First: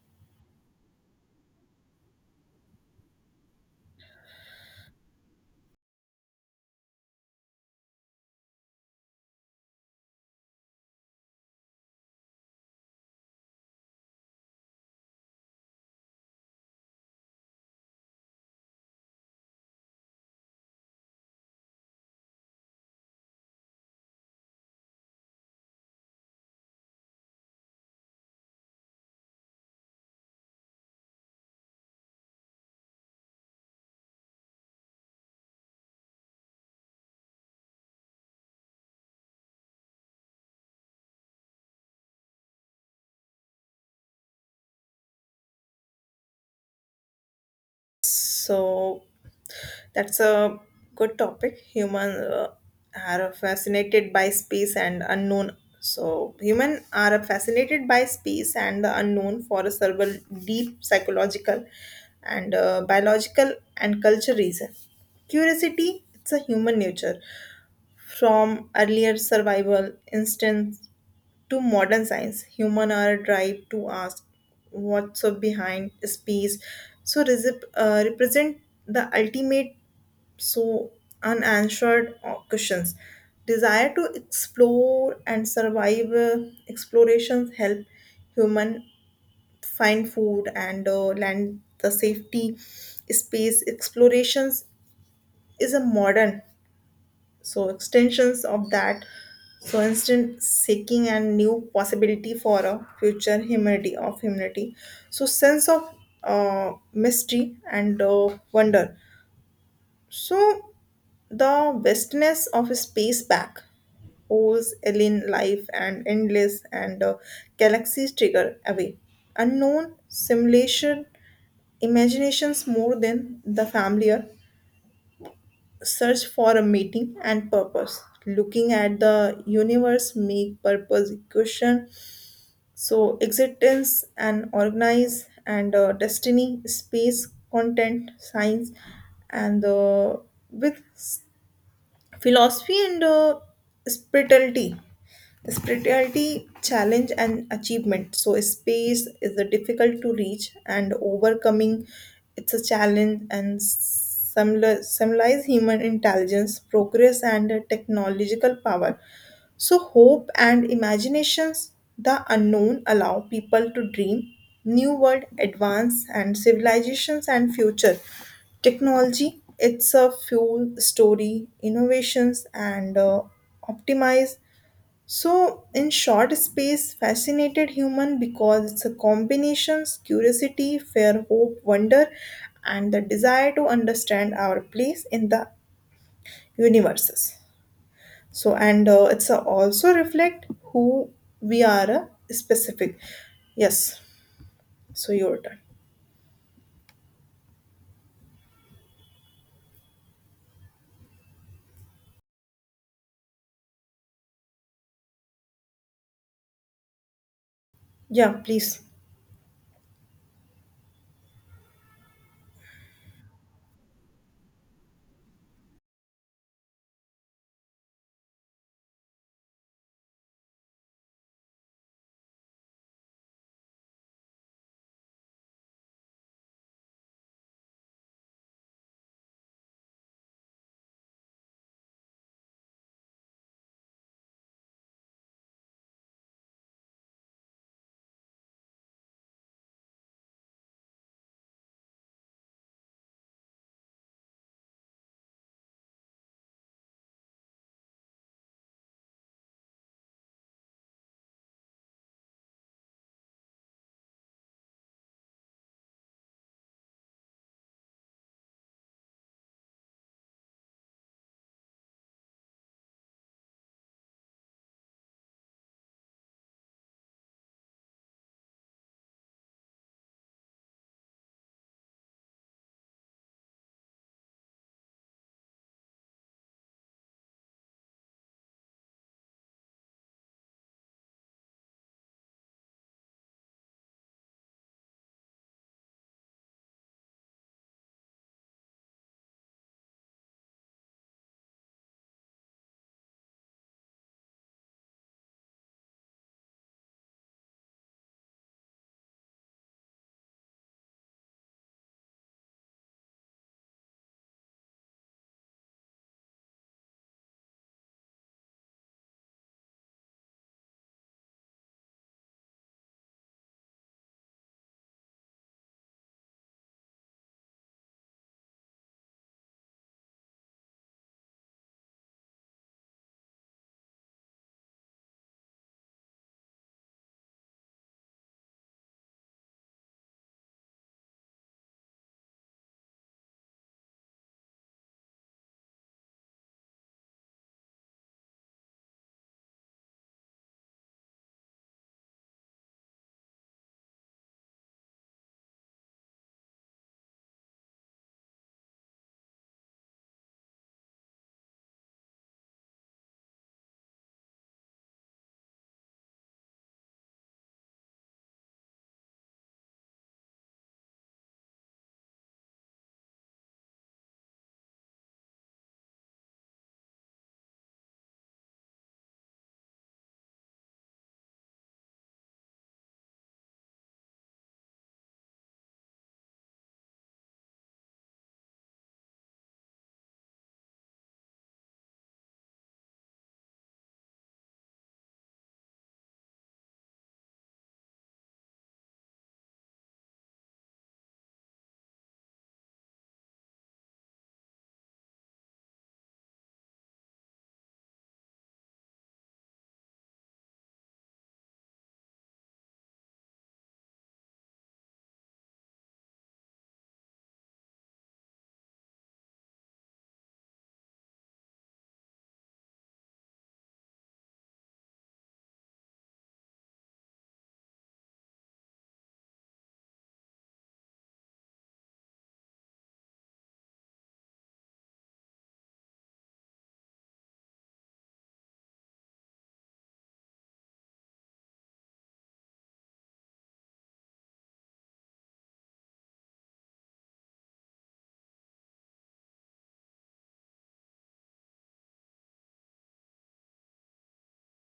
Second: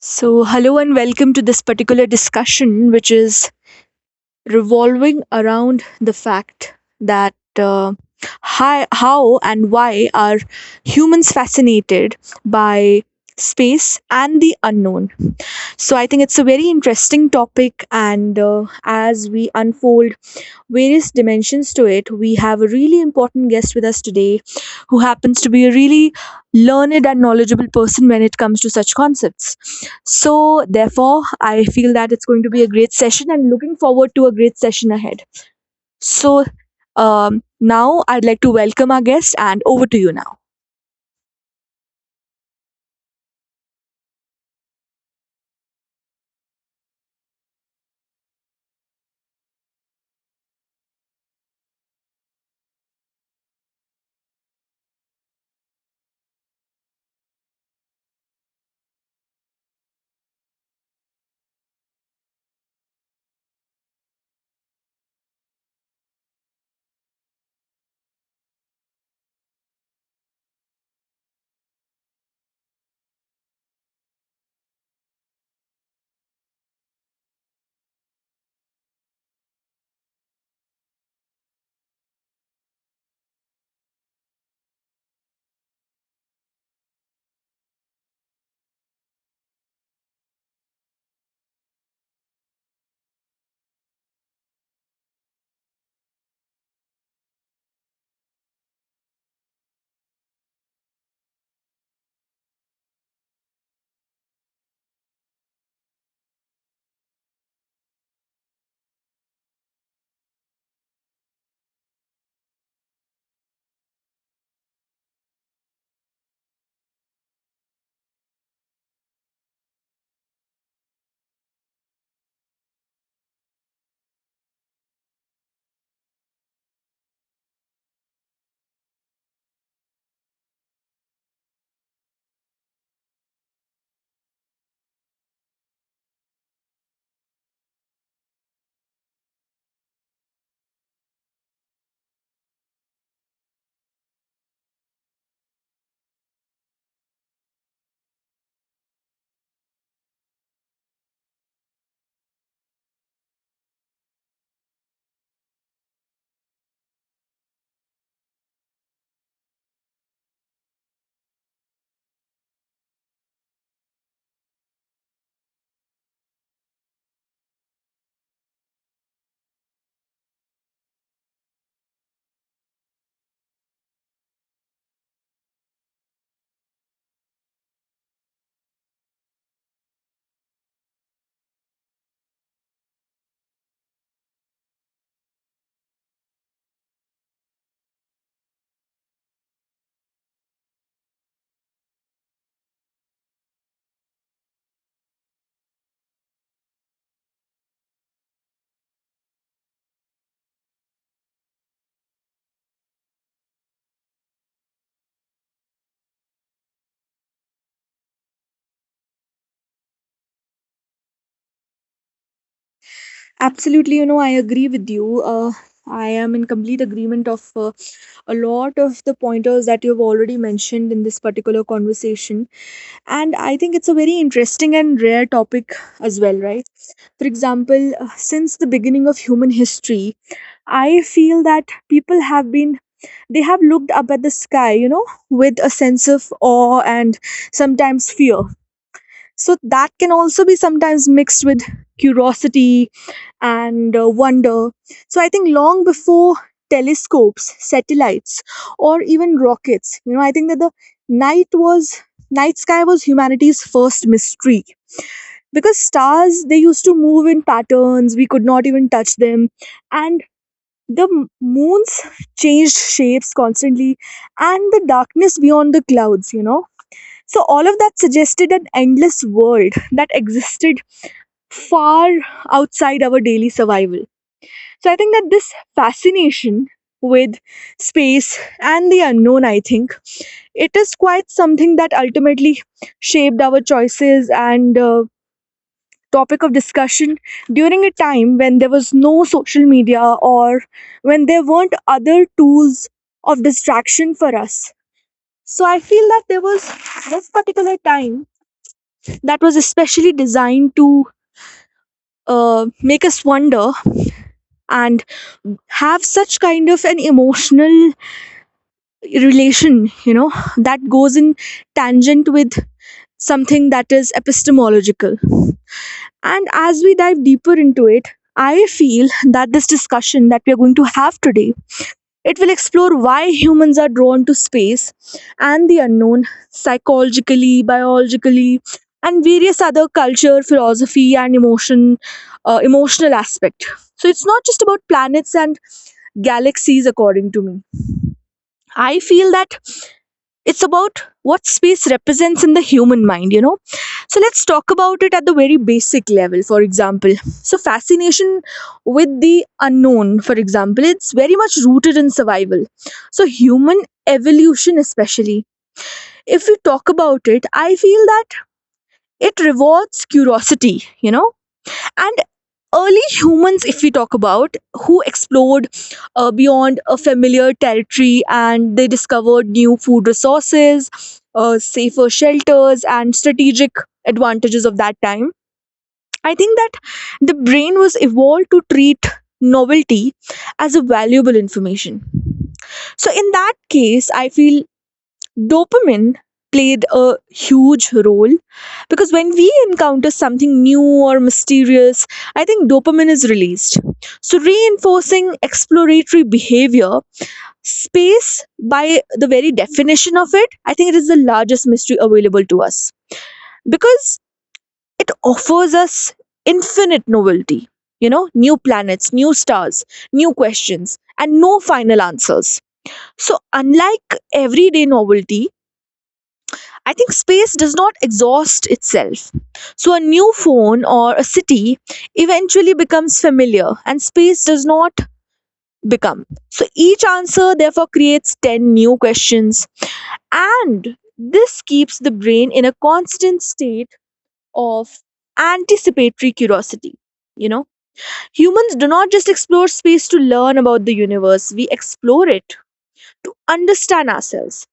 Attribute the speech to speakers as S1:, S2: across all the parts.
S1: So, hello and welcome to this particular discussion, which is revolving around the fact that how and why are humans fascinated by space and the unknown. So, I think it's a very interesting topic, and as we unfold various dimensions to it. We have a really important guest with us today who happens to be a really learned and knowledgeable person when it comes to such concepts. So, therefore, I feel that it's going to be a great session and looking forward to a great session ahead. So, Now, I'd like to welcome our guest and over to you now.
S2: So that's a good topic. Human are fascinated by space and unknown. So human are fascinated by space and the unknown for several deep psychological and biological and cultural reason. Curiosity it's a human nature from earlier survival instincts to modern science, human are drive to ask what's up behind space. So represent the ultimate so unanswered questions. Desire to explore and survive explorations help human find food and land the safety. Space explorations is a modern so extensions of that so instant seeking and new possibility for a future humanity of humanity so sense of mystery and wonder so the vastness of space back holds alien life and endless and galaxies trigger away unknown simulation imaginations more than the familiar search for a meaning and purpose looking at the universe make purpose question so existence and organize and destiny space content science and with philosophy and spirituality spirituality challenge and achievement so space is a difficult to reach and overcoming it's a challenge and similar, symbolize human intelligence progress and technological power so hope and imaginations the unknown allow people to dream new world advance and civilizations and future technology it's a fuel story, innovations, and optimize. So, in short, space fascinated human because it's a combinations curiosity, fear, hope, wonder, and the desire to understand our place in the universes. So, and it's a also reflect who we are specific. Yes. So your turn. Yeah, please.
S1: Absolutely, you know, I agree with you. I am in complete agreement of a lot of the pointers that you've already mentioned in this particular conversation. And I think it's a very interesting and rare topic as well, right? For example, since the beginning of human history, I feel that people have been, they have looked up at the sky, you know, with a sense of awe and sometimes fear. So that can also be sometimes mixed with curiosity and wonder. So I think long before telescopes, satellites, or even rockets, you know, I think that the night was night sky was humanity's first mystery because stars they used to move in patterns we could not even touch them, and the m- moons changed shapes constantly, and the darkness beyond the clouds, you know, so all of that suggested an endless world that existed far outside our daily survival. So I think that this fascination with space and the unknown, I think it is quite something that ultimately shaped our choices and topic of discussion during a time when there was no social media or when there weren't other tools of distraction for us. So I feel that there was this particular time that was especially designed to make us wonder and have such kind of an emotional relation, you know, that goes in tangent with something that is epistemological. And as we dive deeper into it, I feel that this discussion that we are going to have today, it will explore why humans are drawn to space and the unknown psychologically, biologically, and various other culture, philosophy, and emotional aspect. So it's not just about planets and galaxies, according to me. I feel that it's about what space represents in the human mind, you know. So let's talk about it at the very basic level. For example, so fascination with the unknown, for example, it's very much rooted in survival. So human evolution, especially if we talk about it, I feel that it rewards curiosity, you know. And early humans, if we talk about who explored beyond a familiar territory and they discovered new food resources, safer shelters and strategic advantages of that time, I think that the brain was evolved to treat novelty as a valuable information. So in that case I feel dopamine played a huge role because when we encounter something new or mysterious, I think dopamine is released. So, reinforcing exploratory behavior, space by the very definition of it, I think it is the largest mystery available to us because it offers us infinite novelty. You know, new planets, new stars, new questions, and no final answers. So, unlike everyday novelty, I think space does not exhaust itself. So a new phone or a city eventually becomes familiar and space does not become. So each answer therefore creates 10 new questions. And this keeps the brain in a constant state of anticipatory curiosity. You know, humans do not just explore space to learn about the universe, we explore it to understand ourselves.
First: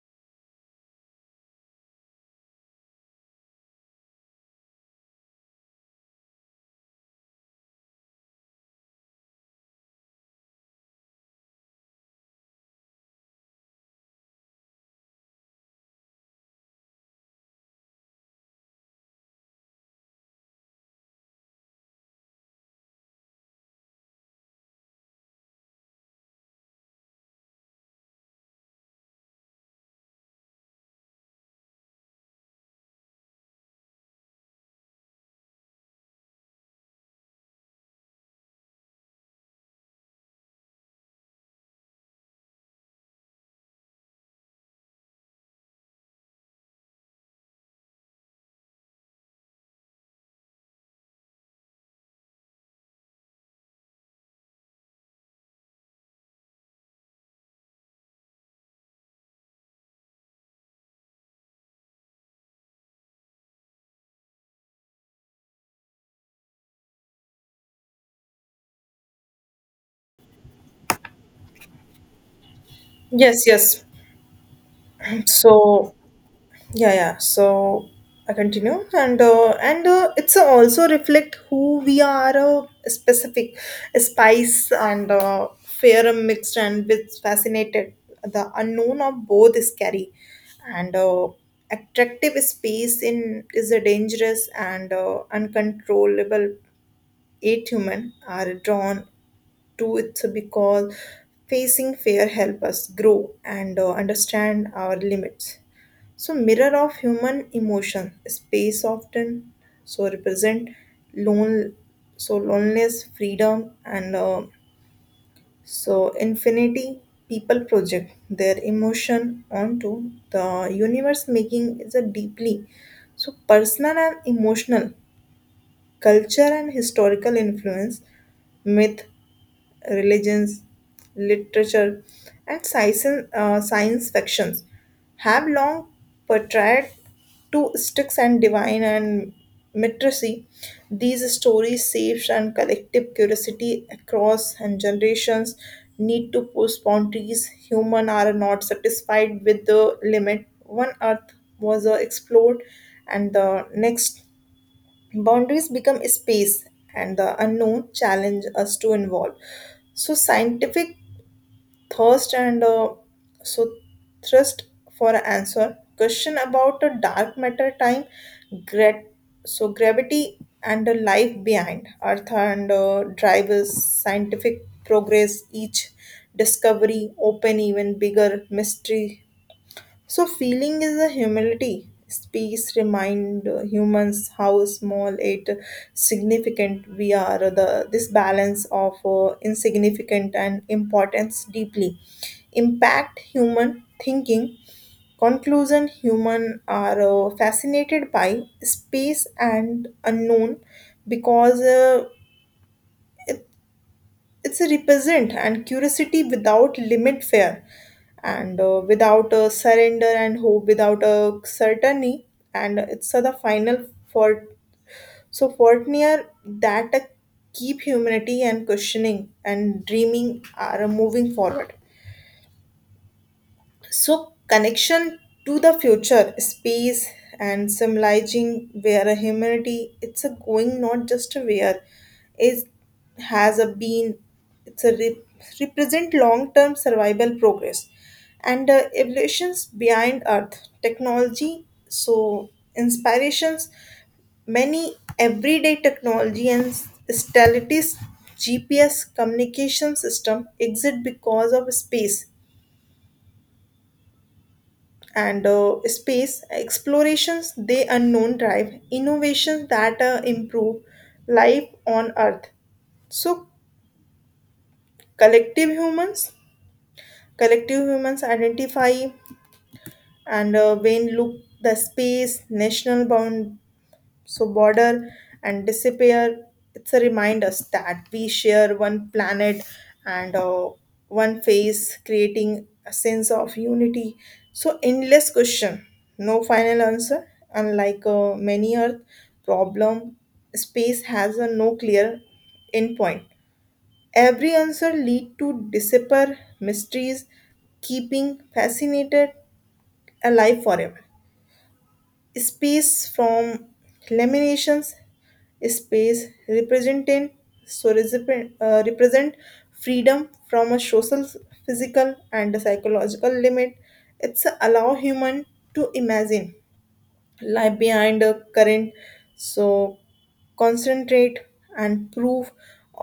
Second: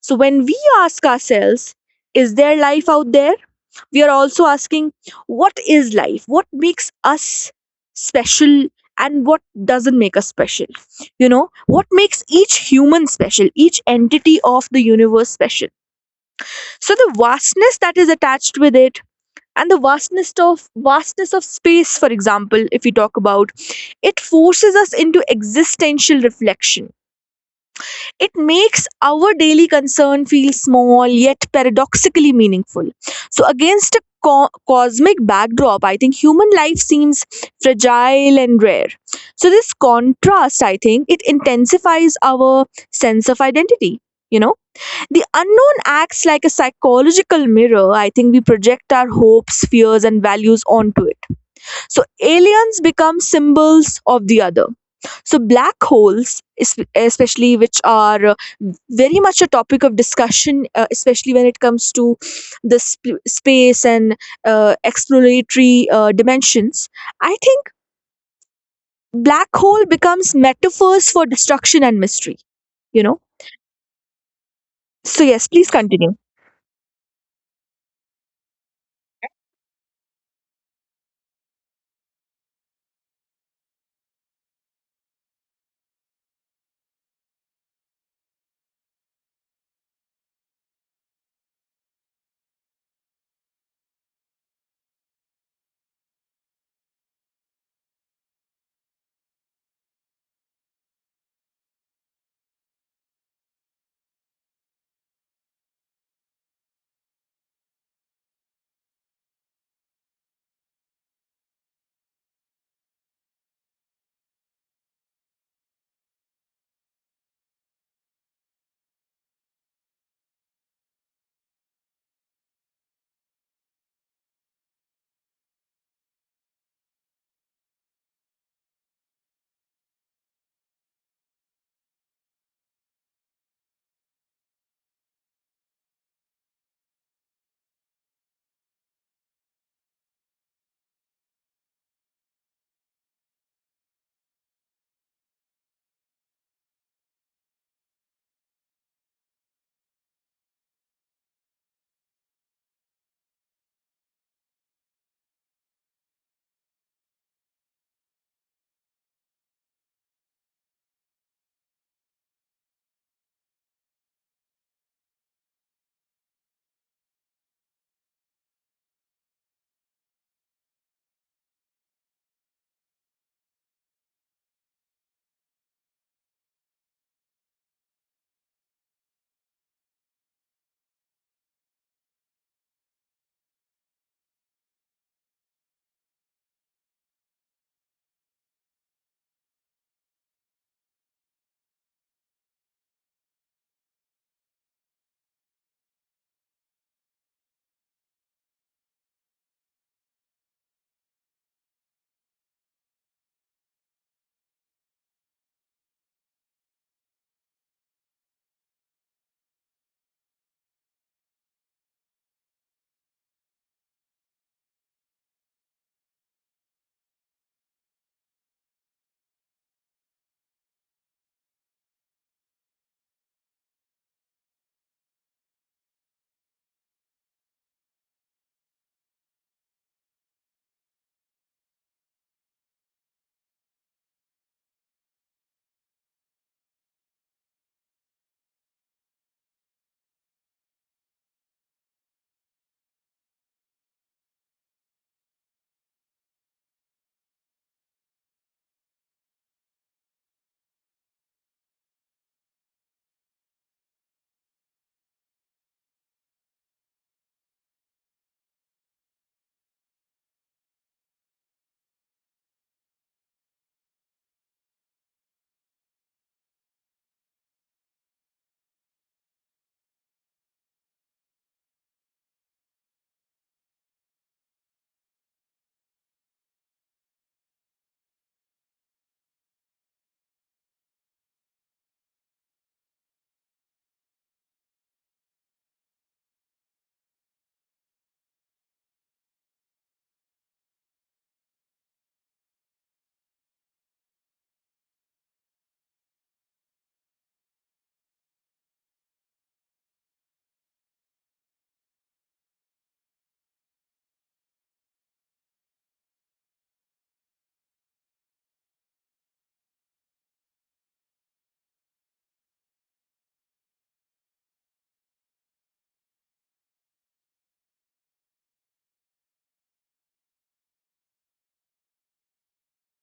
S1: So when we ask ourselves, is there life out there? We are also asking, what is life? What makes us special and what doesn't make us special? You know, what makes each human special, each entity of the universe special? So the vastness that is attached with it and the vastness of space, for example, if we talk about it, forces us into existential reflection. It makes our daily concern feel small yet paradoxically meaningful. So, against a cosmic backdrop, I think human life seems fragile and rare. So, this contrast, I think, it intensifies our sense of identity. You know, the unknown acts like a psychological mirror. I think we project our hopes, fears, and values onto it. So aliens become symbols of the other. So black holes, especially which are very much a topic of discussion, especially when it comes to the space and exploratory dimensions, I think black hole becomes metaphors for destruction and mystery, you know.
S2: Yes, yes.
S1: So yes, please
S2: So
S1: continue.
S2: yeah yeah so I continue and it's also reflect who we are specific spice and fair and mixed and with fascinated the unknown of both is scary and attractive space in is a dangerous and uncontrollable eight human are drawn to it because facing fear help us grow and understand our limits. So mirror of human emotion, space often so represent lone so loneliness, freedom and so infinity people project their emotion onto the universe making is a deeply so personal and emotional culture and historical influence myth religions, literature, and science, science fictions have long portrayed two sticks and divine and mitrecy. These stories shapes and collective curiosity across and generations need to push boundaries. Human are not satisfied with the limit. One earth was explored and the next boundaries become space, and the unknown challenge us to involve. So, scientific thirst and so thrust for an answer. Question about a dark matter, time, grat- so gravity and the life behind Earth and drivers, scientific progress. Each discovery open even bigger mystery so, feeling is a humility. Space remind humans how small it significant we are. The this balance of insignificant and importance deeply impact human thinking. Conclusion: Human are fascinated by space and unknown because it's a represent and curiosity without limit fear and without a surrender and hope without a certainty and it's the final for so Fortnier that keep humanity and questioning and dreaming are moving forward so, connection to the future, space, and symbolizing where a humanity it's a going not just a where is has a been it's a represent long term survival progress and evolutions behind earth technology so inspirations many everyday technology and stellities GPS communication system exist because of space and space explorations they unknown drive innovations that improve life on earth so collective humans collective humans identify and when look the space national bound so border and disappear it's a reminder that we share one planet and one face creating a sense of unity so endless question no final answer unlike many earth problem space has a no clear endpoint every answer lead to disappear mysteries keeping fascinated alive forever space from laminations, space representing so represent, represent freedom from a social, physical, and psychological limit. It's allow human to imagine lie behind a current so concentrate and prove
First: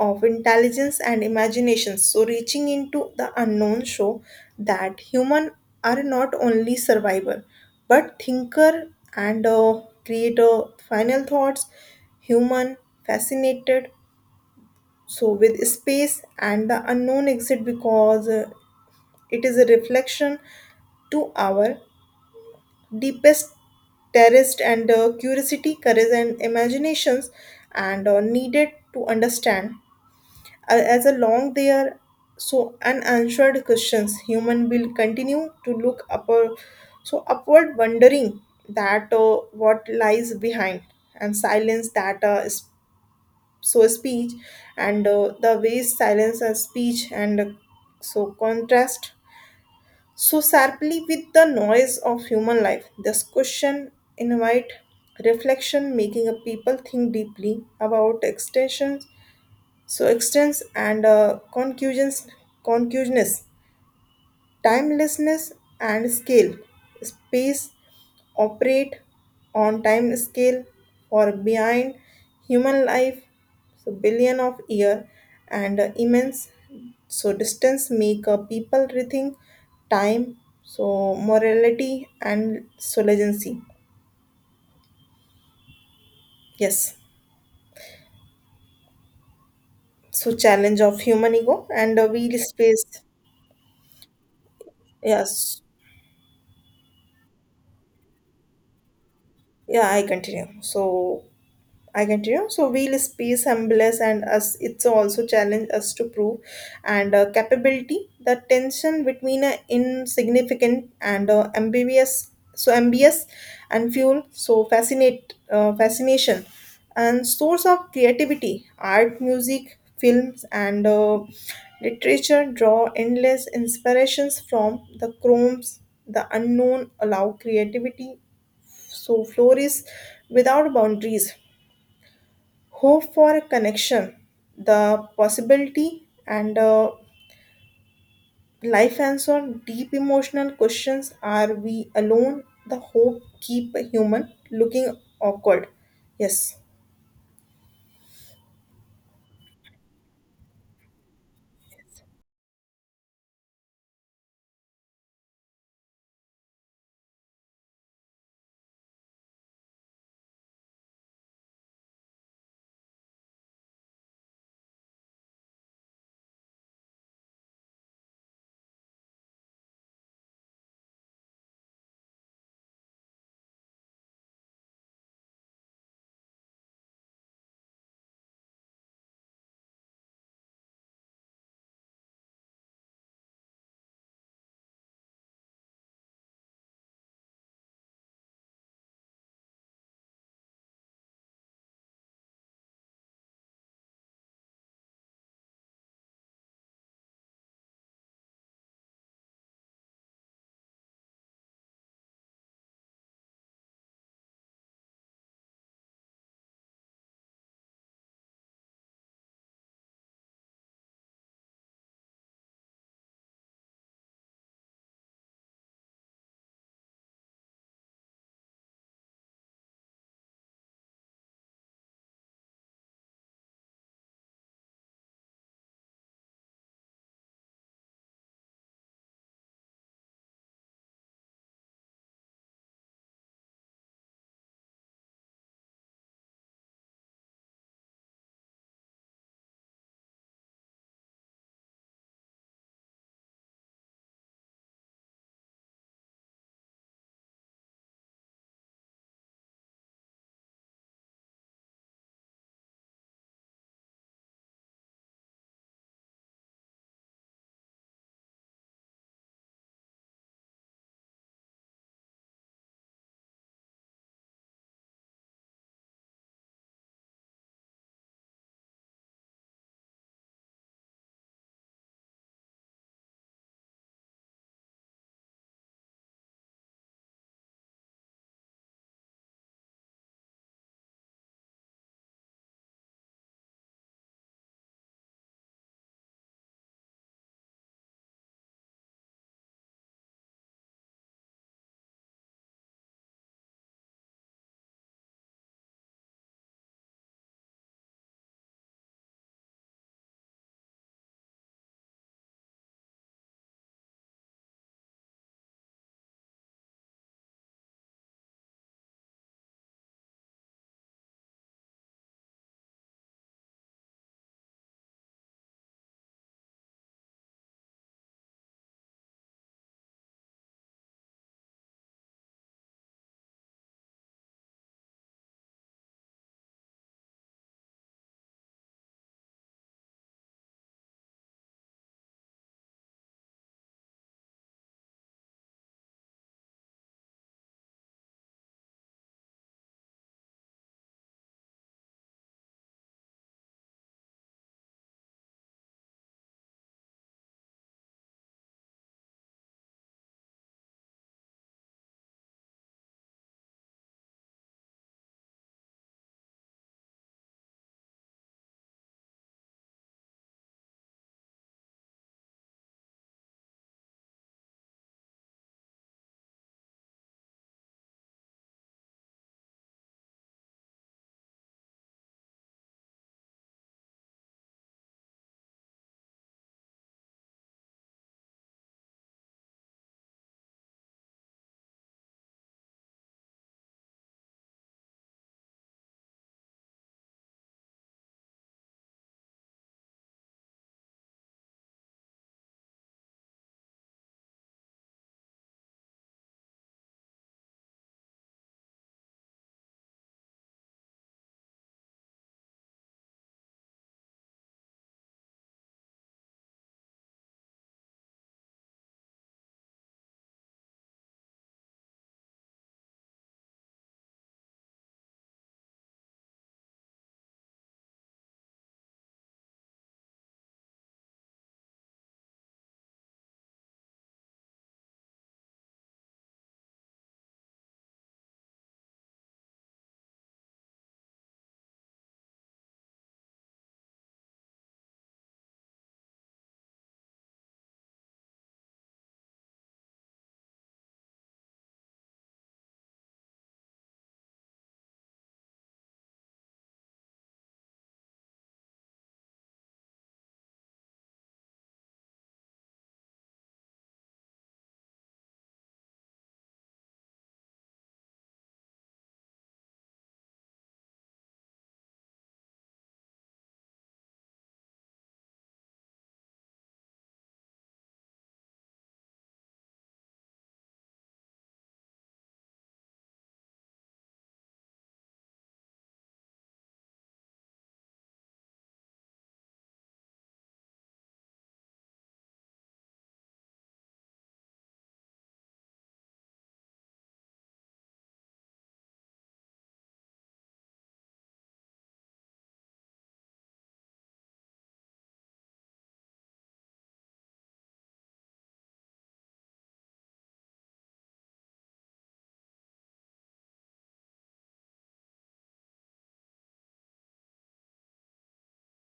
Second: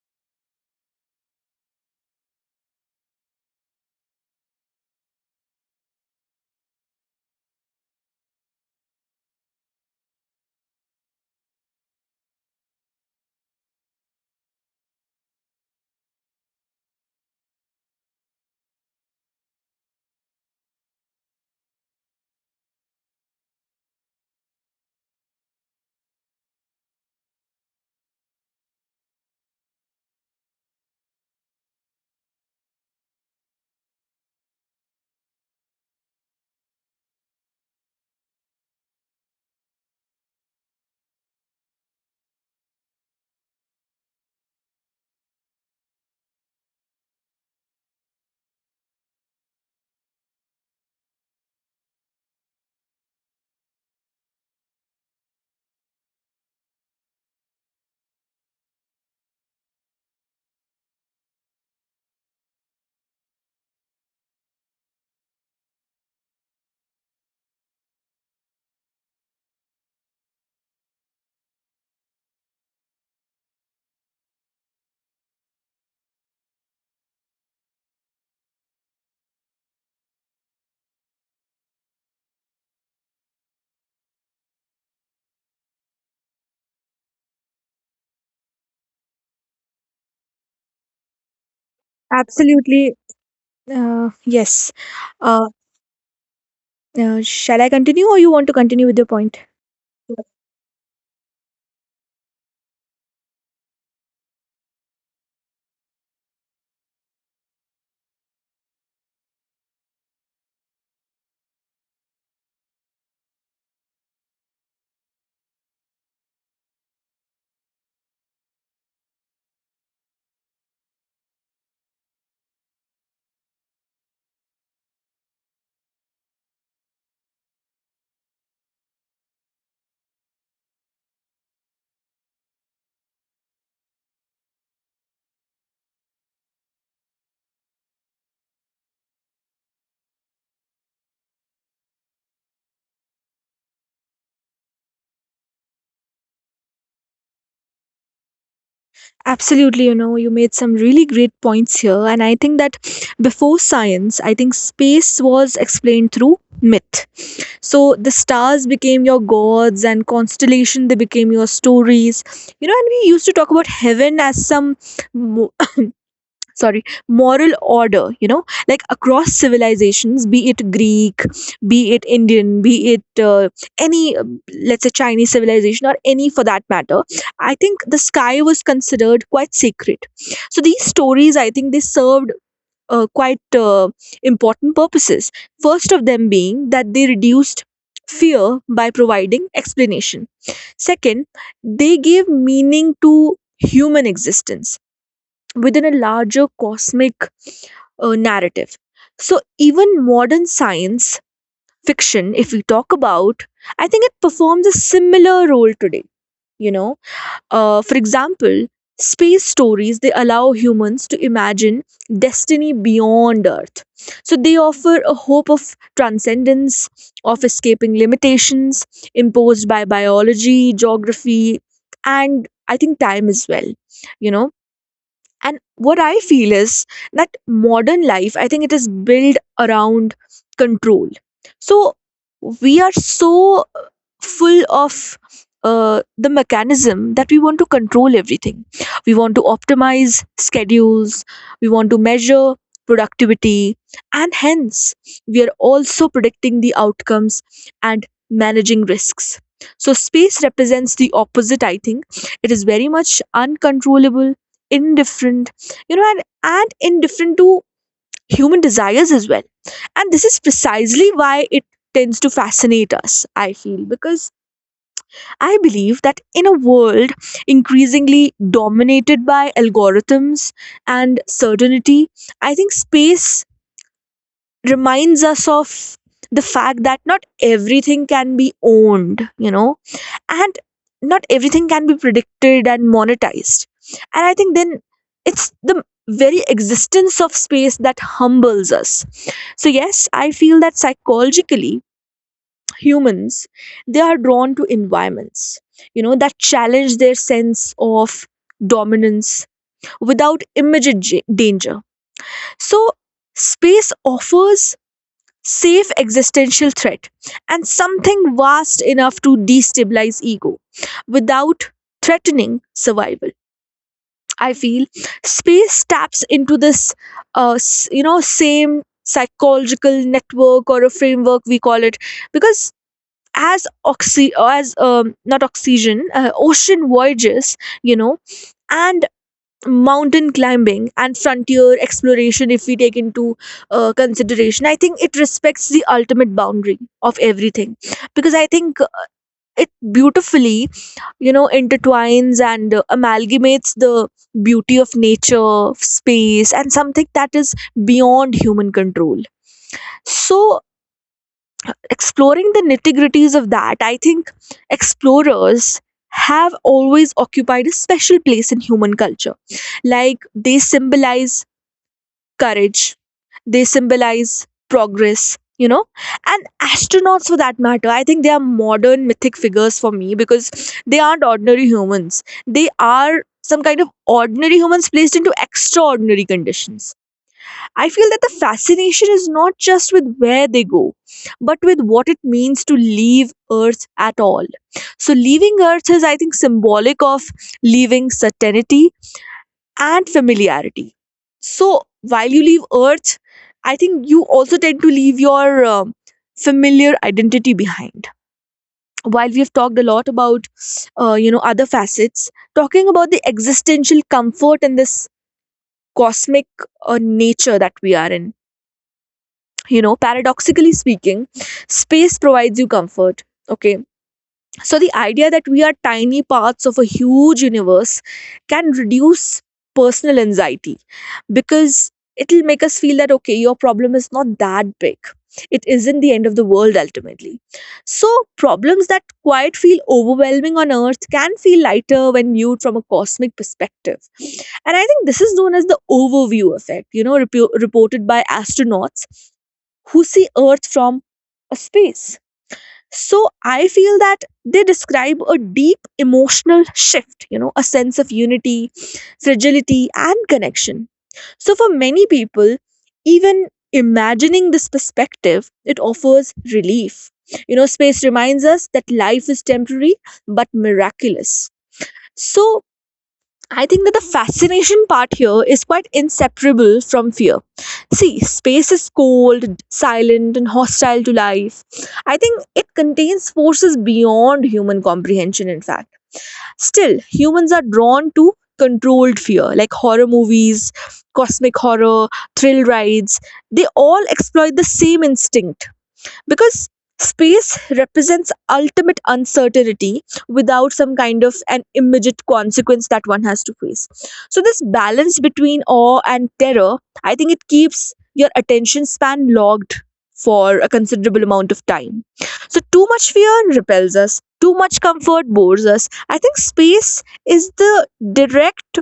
S2: of intelligence and imagination so reaching into the unknown show that human are not only survivor but thinker and creator final thoughts human fascinated so with space and the unknown exit because it is a reflection to our deepest terraced and curiosity, courage, and imaginations, and needed to understand. As a long they are so unanswered questions, human will continue to look up, so upward, wondering that what lies behind, and silence that is so speech, and the ways silence and speech, and so contrast so sharply with the noise of human life, this question invite reflection, making a people think deeply about extensions, so extents and conclusions, conclusions timelessness and scale. Space operate on time scale or behind human life, so billion of year and immense. So distance make people rethink time, so morality and so legacy. Yes. So challenge of human ego and wheel
S1: Absolutely.
S2: space.
S1: Yes. Uh,
S2: Yes.
S1: Shall I continue or you want to continue with your point?
S2: Yeah, I continue. So I continue. So wheel space humbles and us it's also challenge us to prove and capability. The tension between insignificant and ambiguous so ambiguous and fuel so fascinate fascination and source of creativity art music films and literature draw endless inspirations from the chromes the unknown allow creativity so flourish without boundaries hope for a connection, the possibility, and life answer deep emotional questions. Are we alone? The hope keep a human looking awkward. Yes.
S1: Absolutely, you know, you made some really great points here. And I think that before science, I think space was explained through myth. So the stars became your gods and constellation, they became your stories. You know, and we used to talk about heaven as some sorry moral order, you know, like across civilizations, be it Greek, be it Indian, be it any let's say Chinese civilization or any for that matter. I think the sky was considered quite sacred. So these stories, I think they served quite important purposes, first of them being that they reduced fear by providing explanation. Second, they gave meaning to human existence within a larger cosmic narrative. So, even modern science fiction, if we talk about, I think it performs a similar role today. You know, for example, space stories they allow humans to imagine destiny beyond Earth. So, they offer a hope of transcendence, of escaping limitations imposed by biology, geography, and I think time as well. You know, and what I feel is that modern life, I think it is built around control. So we are so full of the mechanism that we want to control everything. We want to optimize schedules, we want to measure productivity, and hence we are also predicting the outcomes and managing risks. So, space represents the opposite, I think. It is very much uncontrollable, indifferent, you know, and indifferent to human desires as well. And this is precisely why it tends to fascinate us, I feel, because I believe that in a world increasingly dominated by algorithms and certainty, I think space reminds us of the fact that not everything can be owned, you know, and not everything can be predicted and monetized. And I think then it's the very existence of space that humbles us. So yes, I feel that psychologically humans, they are drawn to environments, you know, that challenge their sense of dominance without immediate danger. So space offers safe existential threat, and something vast enough to destabilize ego without threatening survival. I feel space taps into this, you know, same psychological network or a framework we call it, because as oxy, or as not oxygen, ocean voyages, you know, and mountain climbing and frontier exploration, if we take into consideration, I think it respects the ultimate boundary of everything, because I think it beautifully, you know, intertwines and amalgamates the beauty of nature, space, and something that is beyond human control. So exploring the nitty-gritties of that, I think explorers have always occupied a special place in human culture. Like they symbolize courage. They symbolize progress, you know. And astronauts, for that matter, I think they are modern mythic figures for me because they aren't ordinary humans. They are some kind of ordinary humans placed into extraordinary conditions. I feel that the fascination is not just with where they go, but with what it means to leave Earth at all. So, leaving Earth is, I think, symbolic of leaving certainty and familiarity. So while you leave Earth, I think you also tend to leave your familiar identity behind. While we have talked a lot about, you know, other facets, talking about the existential comfort and this cosmic nature that we are in. You know, paradoxically speaking, space provides you comfort. Okay, so, the idea that we are tiny parts of a huge universe can reduce personal anxiety because it'll make us feel that, okay, your problem is not that big. It isn't the end of the world ultimately. So, problems that quite feel overwhelming on Earth can feel lighter when viewed from a cosmic perspective. And I think this is known as the overview effect, you know, reported by astronauts who see Earth from a space. So I feel that they describe a deep emotional shift, you know, a sense of unity, fragility, and connection. So for many people, even imagining this perspective, it offers relief. You know, space reminds us that life is temporary but miraculous. So I think that the fascination part here is quite inseparable from fear. See, space is cold, silent, and hostile to life. I think it contains forces beyond human comprehension, in fact. Still, humans are drawn to controlled fear, like horror movies, cosmic horror, thrill rides. They all exploit the same instinct because space represents ultimate uncertainty without some kind of an immediate consequence that one has to face, so this balance between awe and terror, I think it keeps your attention span logged for a considerable amount of time. So too much fear repels us, too much comfort bores us. I think space is the direct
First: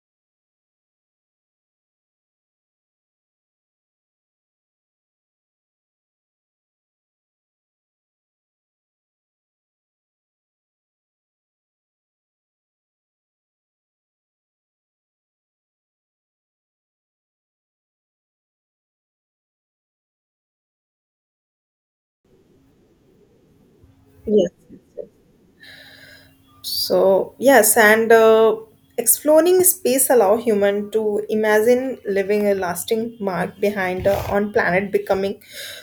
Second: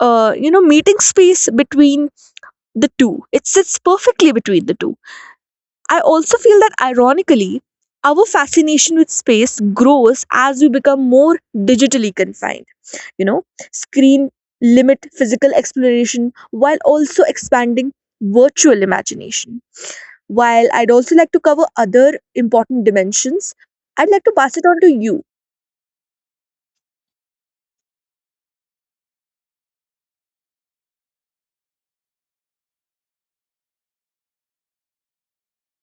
S1: meeting space between the two. It sits perfectly between the two. I also feel that ironically, our fascination with space grows as we become more digitally confined. You know, screen limit physical exploration while also expanding virtual imagination. While I'd also like to cover other important dimensions, I'd like to
S2: Yes.
S1: pass it on to you.
S2: So yes, and exploring space allow human to imagine leaving a lasting mark behind on planet becoming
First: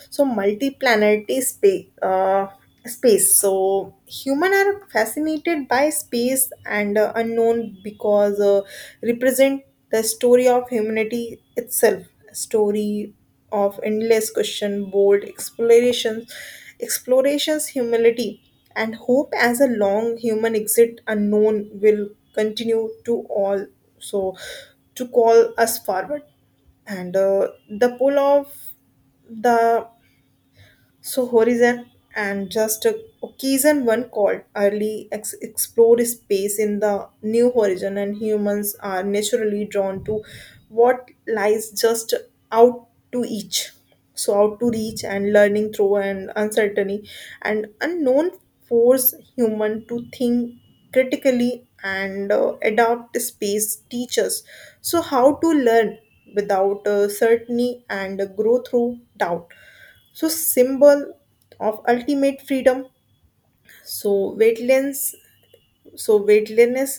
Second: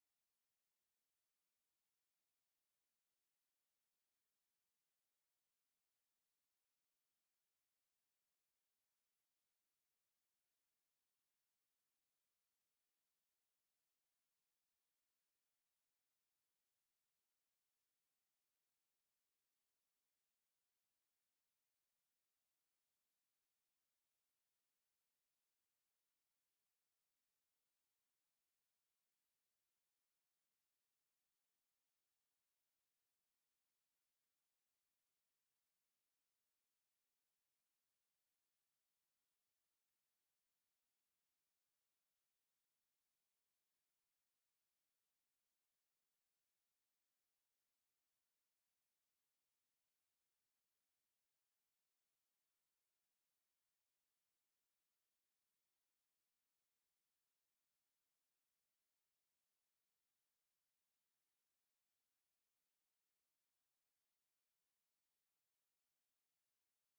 S2: so multi-planetary space. Space so human are fascinated by space and unknown because represent the story of humanity itself story of endless question, bold explorations, explorations, humility, and hope as a long human exit unknown will continue to all so to call us forward. And the pull of the so horizon and just a occasion one called early explored space in the new horizon and humans are naturally drawn to what lies just out to each. So out to reach and learning through and uncertainty and unknown force human to think critically and adapt space teachers. So how to learn without certainty and grow through doubt so symbol of ultimate freedom so wetlands so wetlandness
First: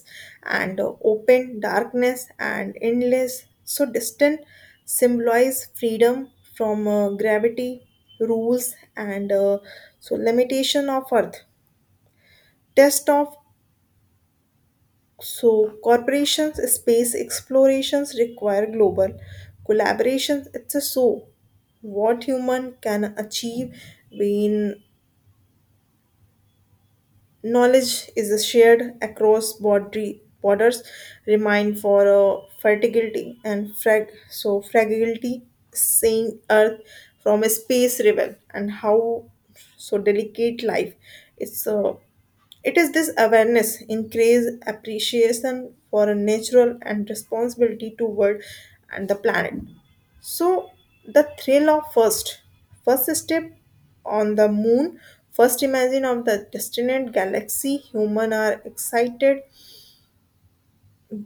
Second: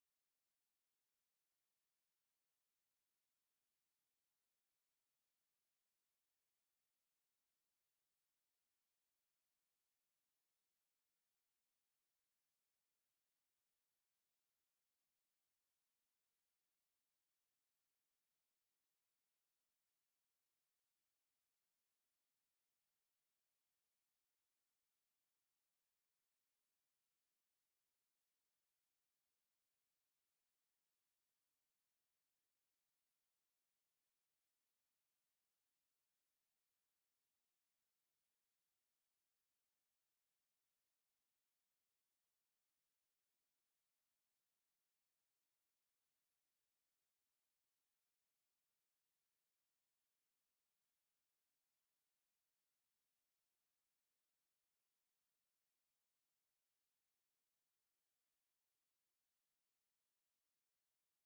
S2: and open darkness and endless so distant symbolize freedom from gravity rules and so limitation of earth test of so corporations space explorations require global collaborations it's a so what human can achieve when knowledge is shared across borders, remind for fertility and frag so fragility, seeing Earth from a space rebel and how so delicate life. It's uh, it is this awareness increase appreciation for a natural and responsibility toward and the planet. So the thrill of first, first step on the moon, first imagine of the distant galaxy, human are excited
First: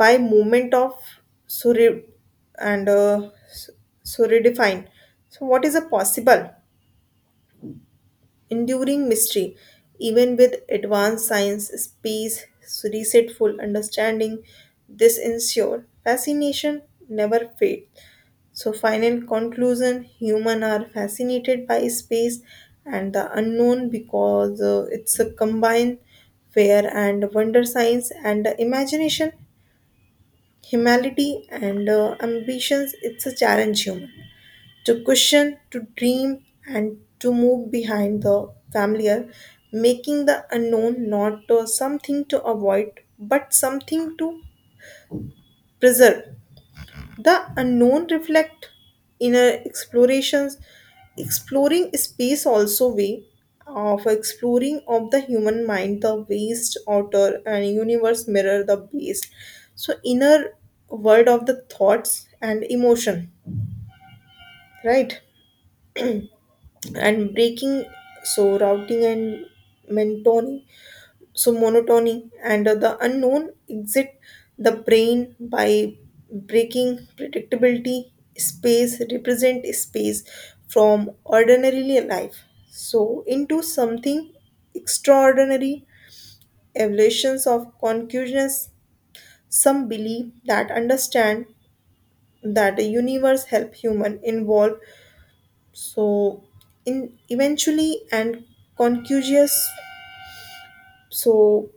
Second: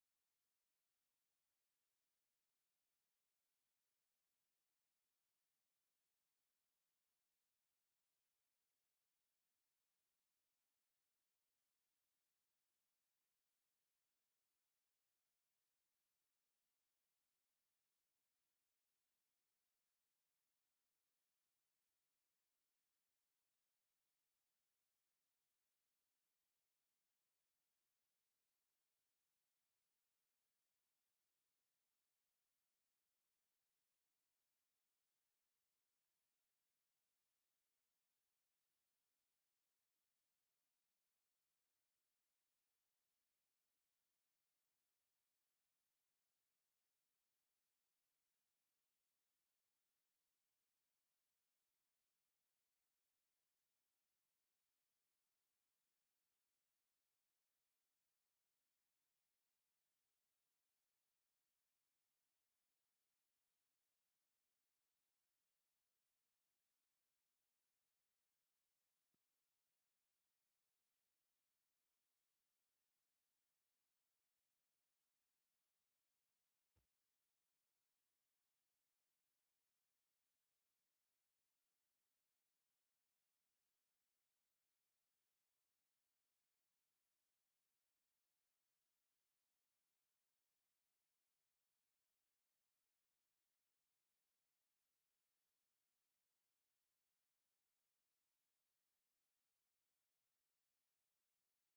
S2: by movement of Surya and Surya define. So what is a possible? Enduring mystery. Even with advanced science, space resetful understanding, this ensure fascination never fades. So, final conclusion human are fascinated by space and the unknown because it's a combined fear and wonder science and imagination, humility and ambitions. It's a challenge human. To question, to dream, and to move behind the familiar, making the unknown not something to avoid but something to preserve. The unknown reflect inner explorations, exploring space also way of exploring of the human mind, the vast outer and universe mirror the base. So inner world of the thoughts and emotion, right? And breaking so routing and mentoning so monotony and the unknown exit the brain by breaking predictability space represent space from ordinarily life so into something extraordinary evolutions of consciousness some believe that understand that the universe help human involve so in eventually and concugious so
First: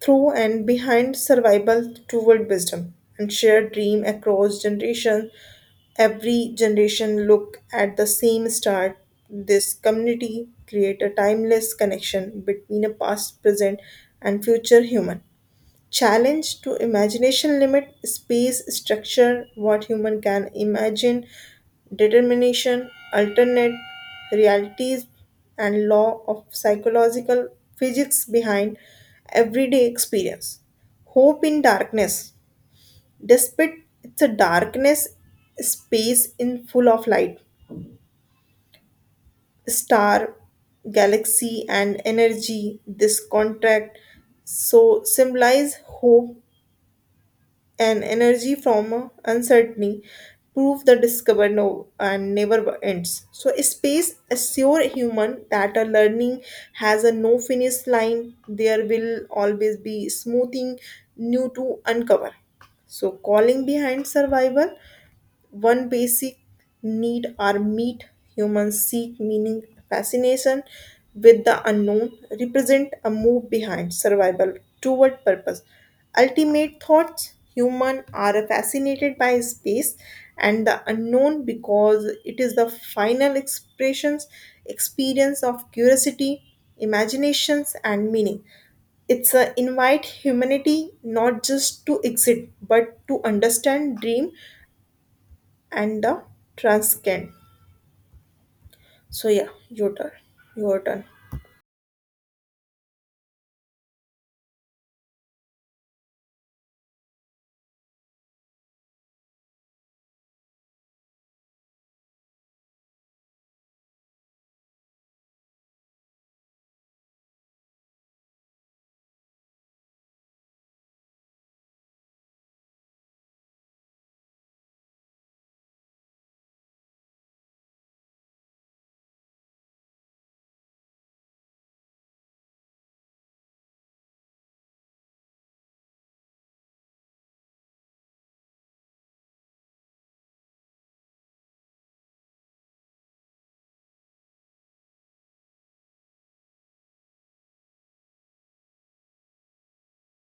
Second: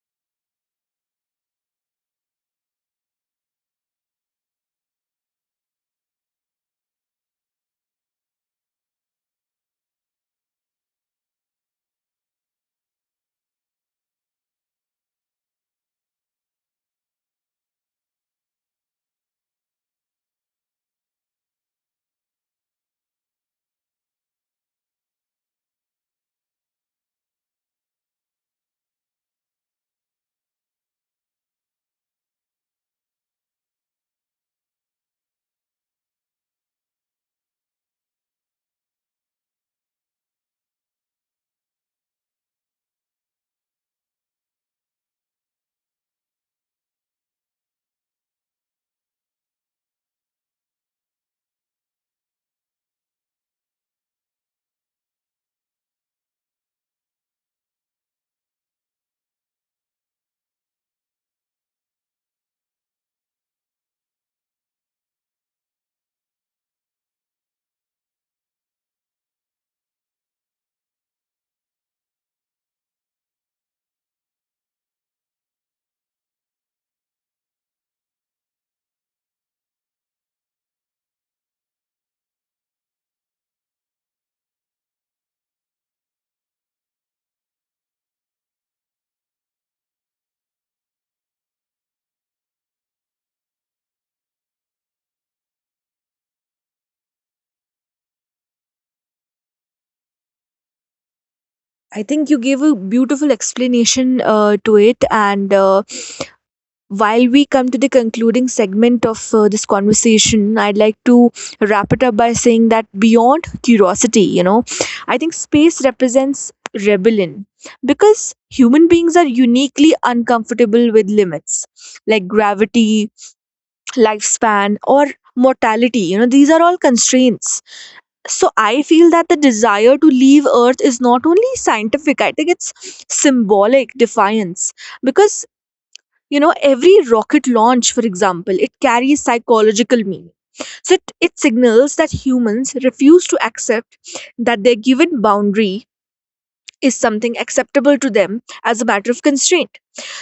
S2: through and behind survival toward wisdom and shared dream across generation every generation look at the same star this community create a timeless connection between a past present and future human challenge to imagination limit space structure what human can imagine determination alternate realities and law of psychological physics behind everyday experience hope in darkness despite it's a darkness space in full of light star galaxy and energy this contract so symbolize hope and energy from uncertainty prove the discover no and never ends so space assure human that a learning has a no finish line there will always be smoothing new to uncover so calling behind survival one basic need are meet humans seek meaning fascination with the unknown represent a move behind survival toward purpose ultimate thoughts human are fascinated by space and the unknown because it is the final expressions experience of curiosity imaginations and meaning it's a invite humanity not just to exist but to understand dream and the transcan. So yeah, your turn. Your turn.
S1: I think you gave a beautiful explanation to it, and while we come to the concluding segment of this conversation, I'd like to wrap it up by saying that beyond curiosity, you know, I think space represents rebellion because human beings are uniquely uncomfortable with limits like gravity, lifespan, or mortality. You know, these are all constraints. So I feel that the desire to leave Earth is not only scientific, I think it's symbolic defiance. Because, you know, every rocket launch, for example, it carries psychological meaning, so it signals that humans refuse to accept that their given boundary is something acceptable to them as a matter of constraint.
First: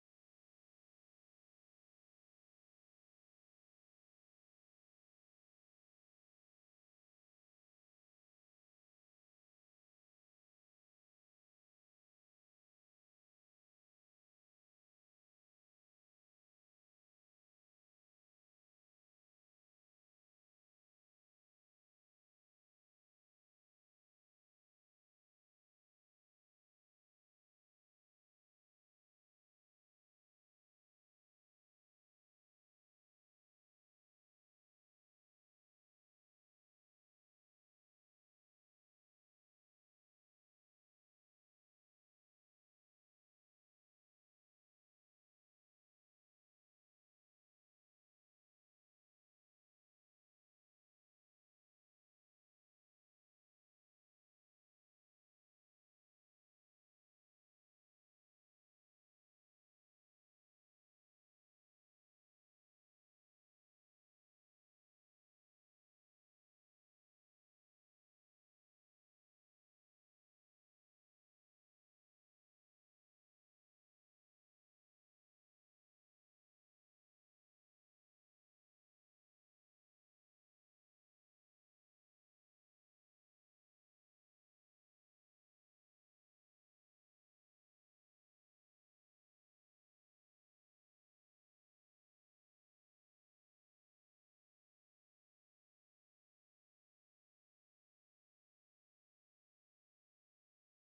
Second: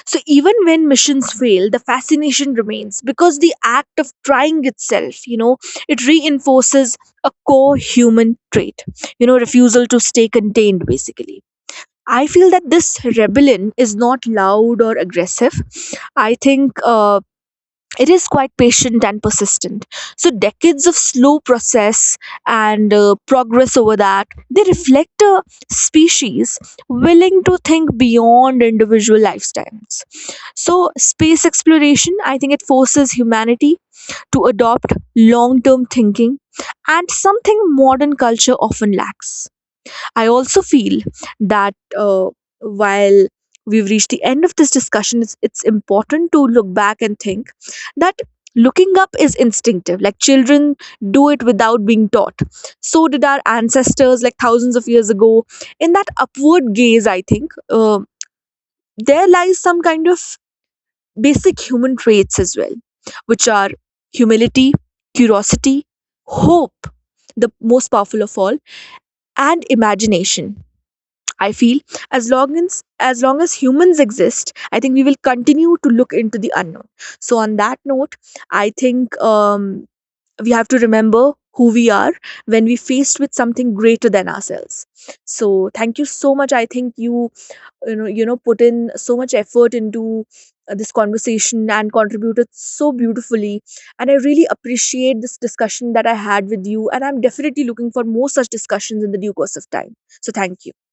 S1: So even when missions fail, the fascination remains because the act of trying itself, you know, it reinforces a core human trait, you know, refusal to stay contained, basically. I feel that this rebellion is not loud or aggressive. I think it is quite patient and persistent. So, decades of slow process and progress over that, they reflect a species willing to think beyond individual lifetimes. So, space exploration, I think it forces humanity to adopt long term thinking and something modern culture often lacks. I also feel that while we've reached the end of this discussion, it's important to look back and think that looking up is instinctive. Like children do it without being taught. So did our ancestors, like thousands of years ago. In that upward gaze, I think, there lies some kind of basic human traits as well, which are humility, curiosity, hope, the most powerful of all, and imagination. I feel as long as humans exist, I think we will continue to look into the unknown. So on that note, I think we have to remember who we are when we faced with something greater than ourselves. So thank you so much. I think you you know put in so much effort into this conversation and contributed so beautifully, and I really appreciate this discussion that I had with you, and I'm definitely looking for more such discussions in the due course of time. So thank you.